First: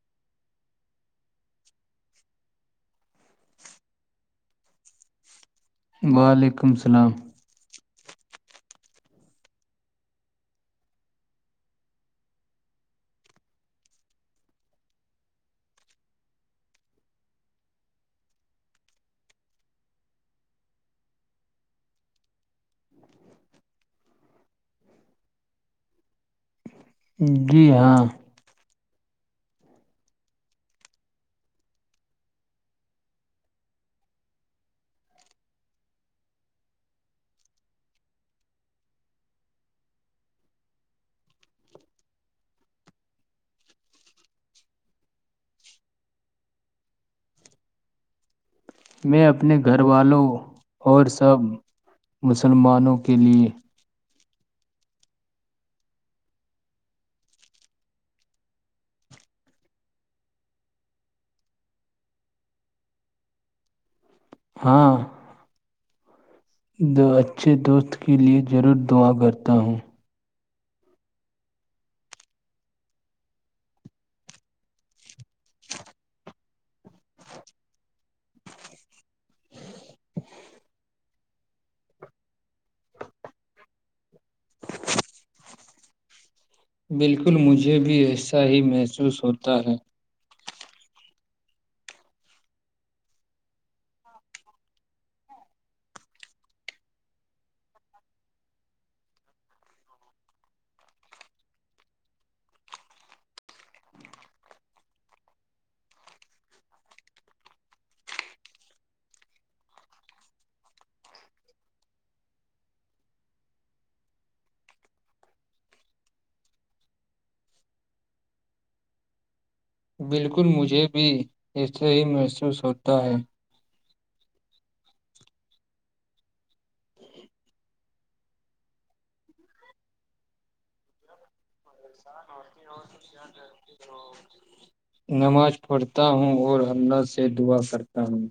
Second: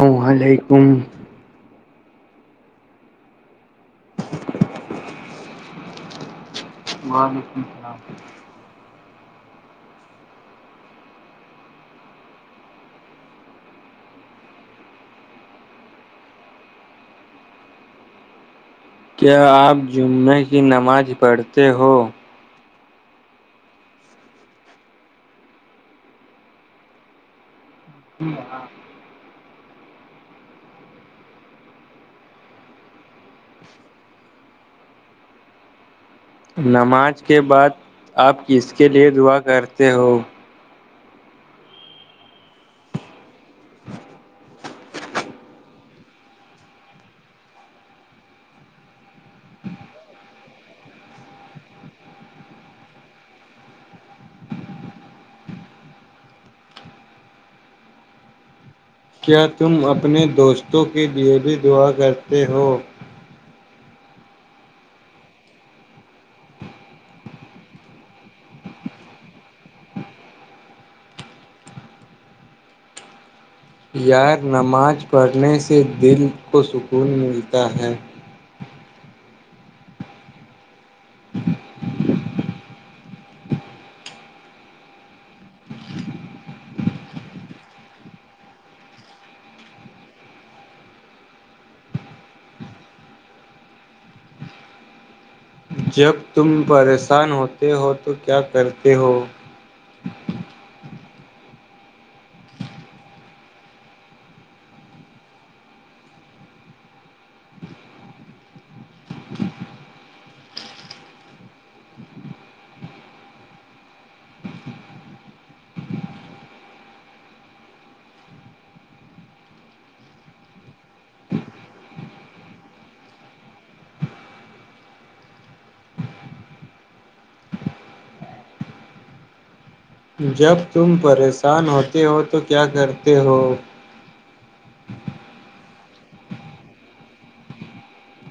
ال علیکم وعلیکم السلام وعلیکم السلام کیا آپ جمعے کی نماز پڑھتے ہو جی ہاں نماز کے بعد آپ کس کے لیے دعا کرتے ہو میں اپنے گھر والوں اور سب مسلمانوں کے لیے کیا تم اپنے دوستوں کے لیے بھی دعا کرتے ہو ہاں دو اچھے دوست کے لیے ضرور دعا کرتا ہوں یار نماز پڑھنے سے دل کو سکون ملتا ہے اچ [unintelligible] بالکل مجھے بھی ایسا ہی محسوس ہوتا ہے جب تم پریشان ہوتے ہو تو کیا کرتے ہو بالکل مجھے بھی ایسے ہی محسوس ہوتا ہے جب تم پریشان ہوتے ہو تو کیا کرتے ہو نماز پڑھتا ہوں اور حملہ سے دعا کرتا ہوں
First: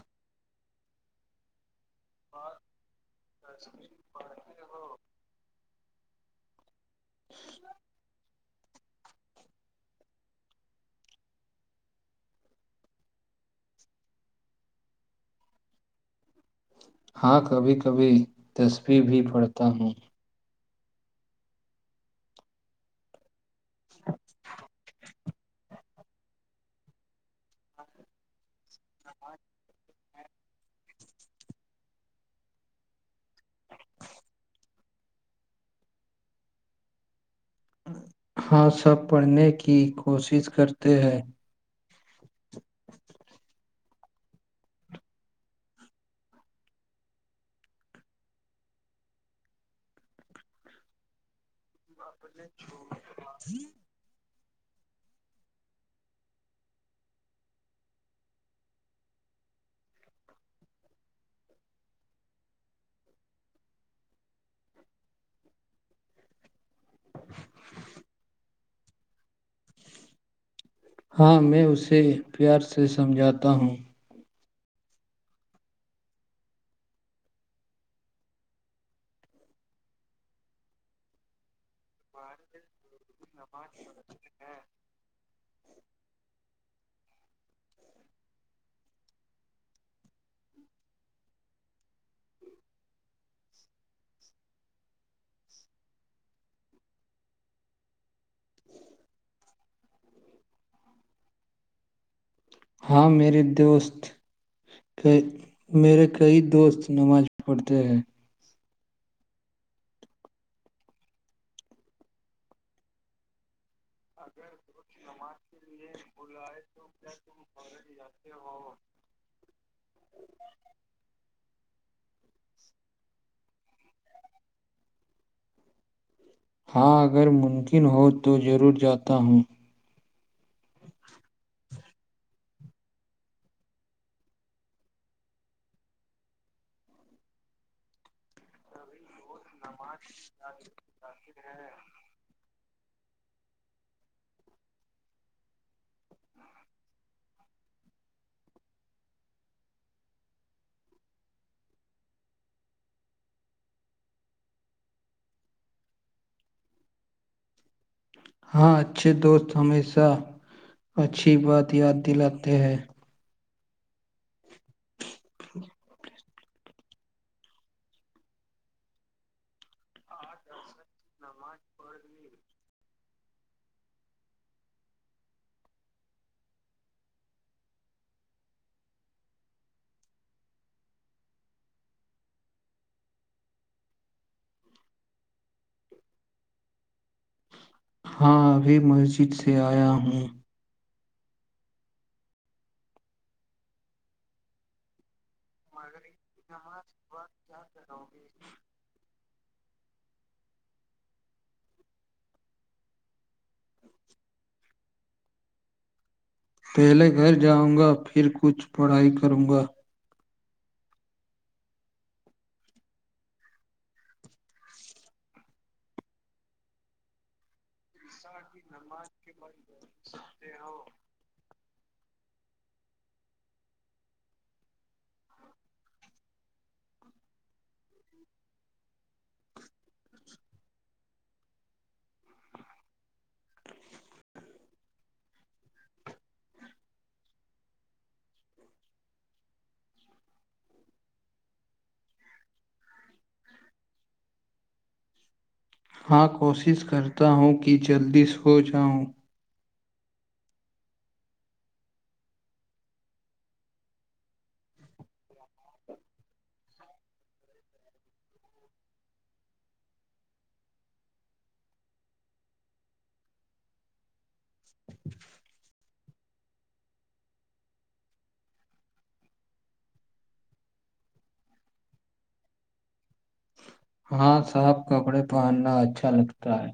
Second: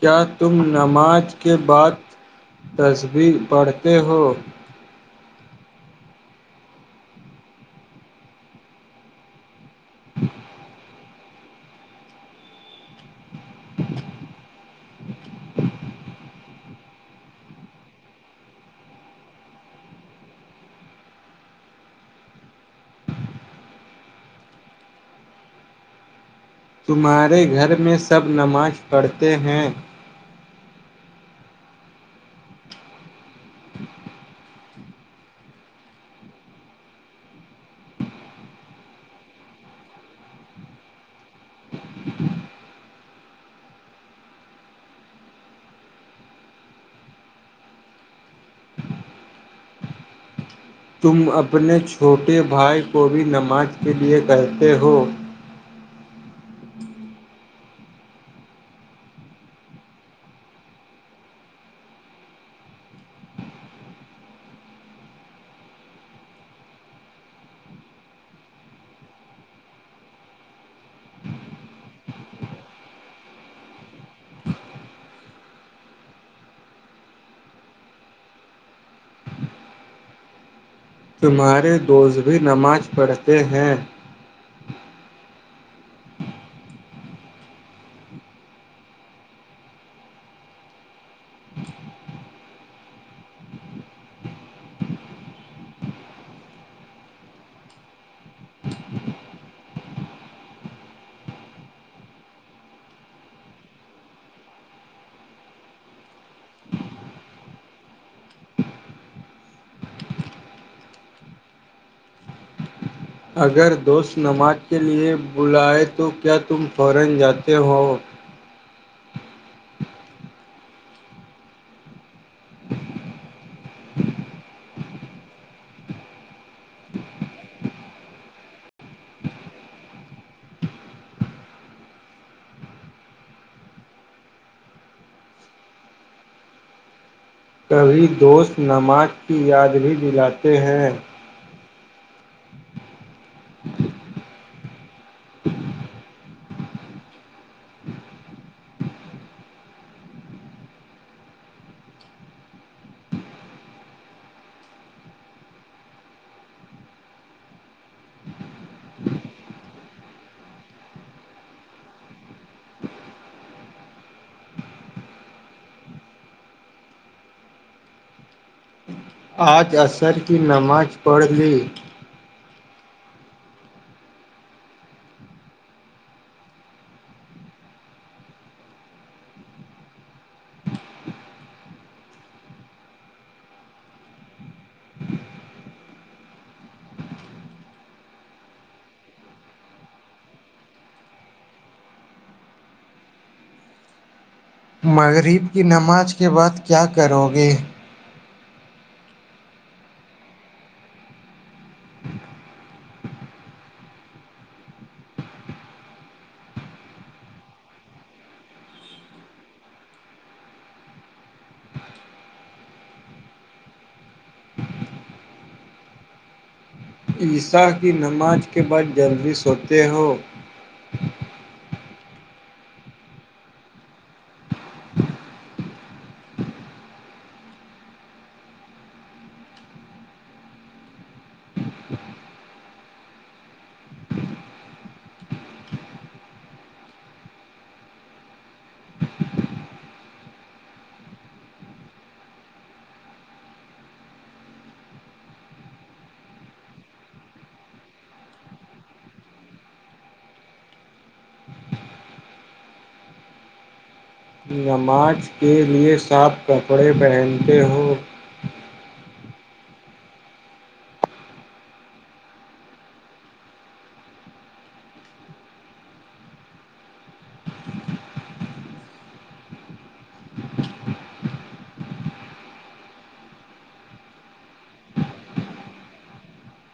کیا تم نماز کے بعد تصویر پڑھتے ہو ج [unintelligible] ہاں کبھی کبھی تصویرح بھی پڑھتا ہوں [inaudible] تمہارے گھر میں سب نماز پڑھتے ہیں ہاں سب پڑھنے کی کوشش کرتے ہیں تم اپنے چھوٹے بھائی کو بھی نماز کے لیے کہتے ہو [inaudible] ہاں میں اسے پیار سے سمجھاتا ہوں تمہارے دوست بھی نماز پڑھتے ہیں ہاں میرے دوست میرے کئی دوست نماز پڑھتے ہیں اگر دوست نماز کے لیے بلا تو کیا تم فورا جاتے ہو ا ہو ہاں اگر ممکن ہو تو ضرور جاتا ہوں کبھی دوست نماز کی یاد بھی دلاتے ہیں ہاں ہاں اچھے دوست ہمیشہ اچھی بات یاد دلاتے ہیں [inaudible] آج عصر کی نماز پڑھ لی ہاں ابھی مسجد سے آیا ہوں مغرب کی نماز کے بعد کیا کرو گے چلو پہلے گھر جاؤں گا پھر کچھ پڑھائی کروں گا عیسی کی نماز کے بعد جلوی سوتے ہو ج ہو [unintelligible] ہاں کوشش کرتا ہوں کہ جلدی سو جاؤں نماز کے لیے صاف کپڑے پہنتے ہو [inaudible] ہاں صاف کپڑے پہننا اچھا لگتا ہے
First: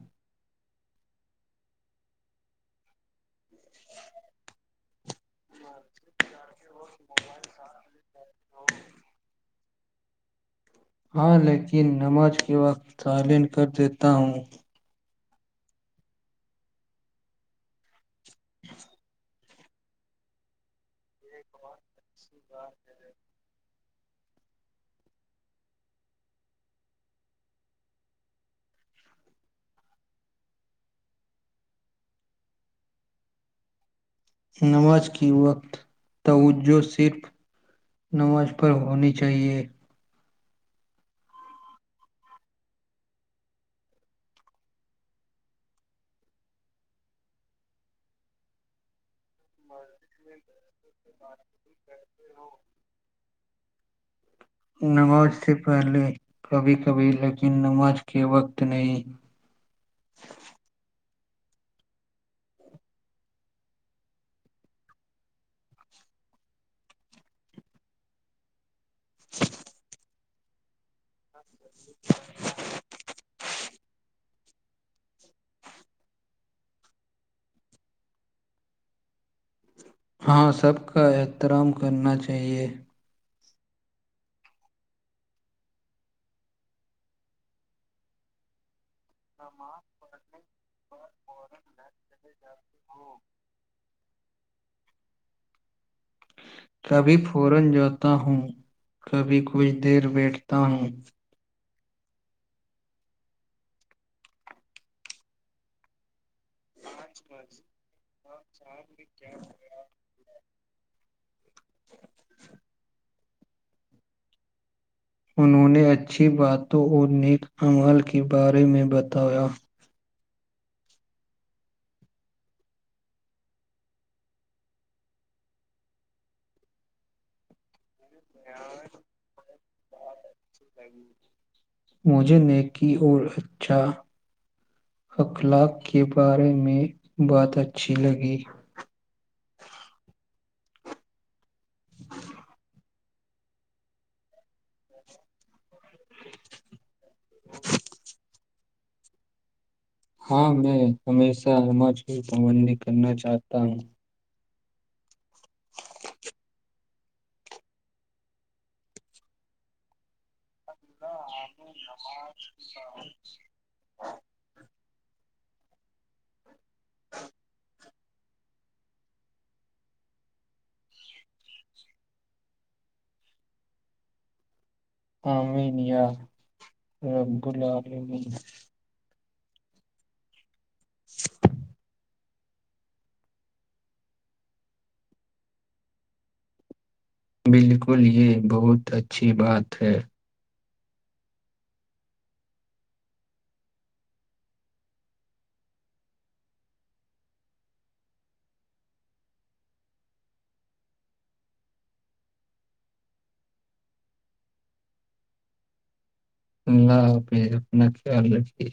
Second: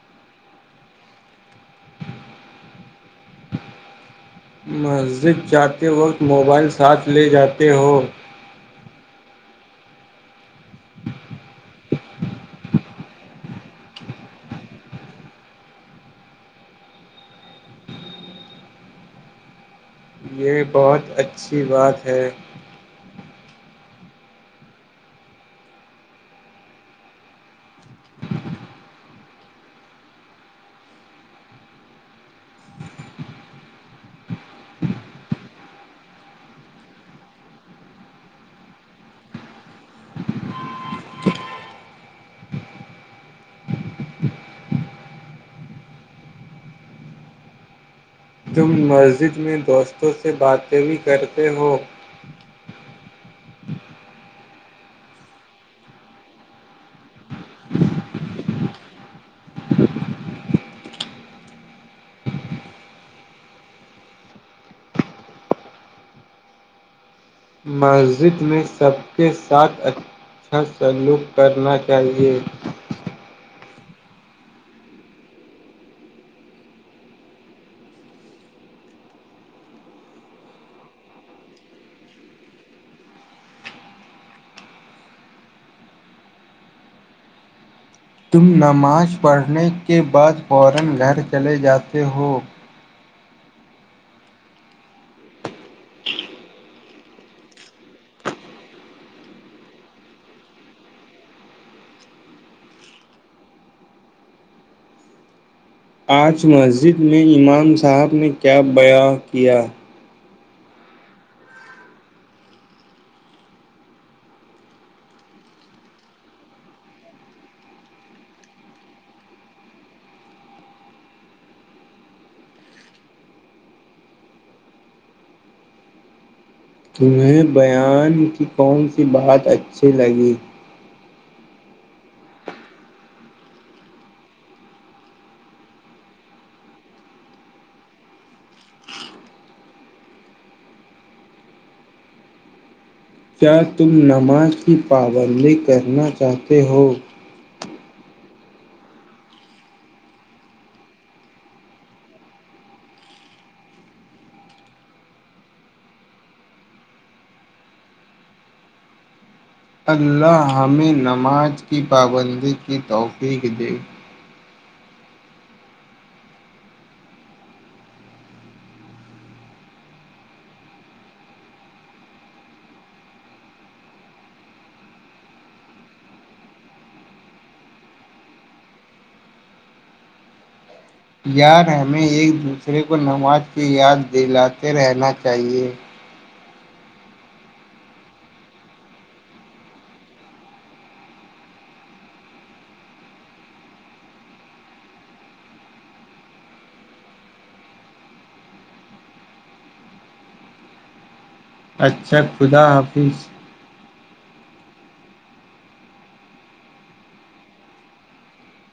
تذد جاتے وقت موبائل ساتھ لے جاتے ہو ہاں لیکن نماز کے وقت تعالین کر دیتا ہوں [inaudible] یہ بہت اچھی بات ہے تو نماز کی وقت توجہ صرف نماز پر ہونی چاہیے تم مسجد میں دوستوں بعات سے بھی بات کرتے ہو ٹھیک ہے پ ہو نماز سے پہلے کبھی کبھی لیکن نماز کے وقت نہیں مسجد میں سب کے ساتھ اچھا سلوک کرنا چاہیے ہاں سب کا احترام کرنا چاہیے تم نماز پڑھنے کے بعد فورا گھر چلے جاتے ہو کبھی فورا جاتا ہوں کبھی کچھ دیر بیٹھتا ہوں آج مسجد میں امام صاحب نے کیا بیاں کیا انہوں نے اچھی باتوں اور نیک عمل کے بارے میں بتایا تمہیں بیان کی کون سی بات اچھی لگی مجھے ن کیی اور اچھا اخلاق کے بارے میں بات اچھی لگی [inaudible] کیا تم نماز کی پابندی کرنا چاہتے ہو [inaudible] ہاں میں ہمیشہاج کی پابندی کرنا چاہتا ہوں اللہ ہمیں نماز کی پابندی کی توقیق دے [inaudible] [inaudible] یار ہمیں ایک دوسرے کو نماز کی یاد دلاتے رہنا چاہیے بالکل یہ بہت اچھی بات ہے اچھا خدا حافظ اللہ حافظ اپنا خیال رکھیے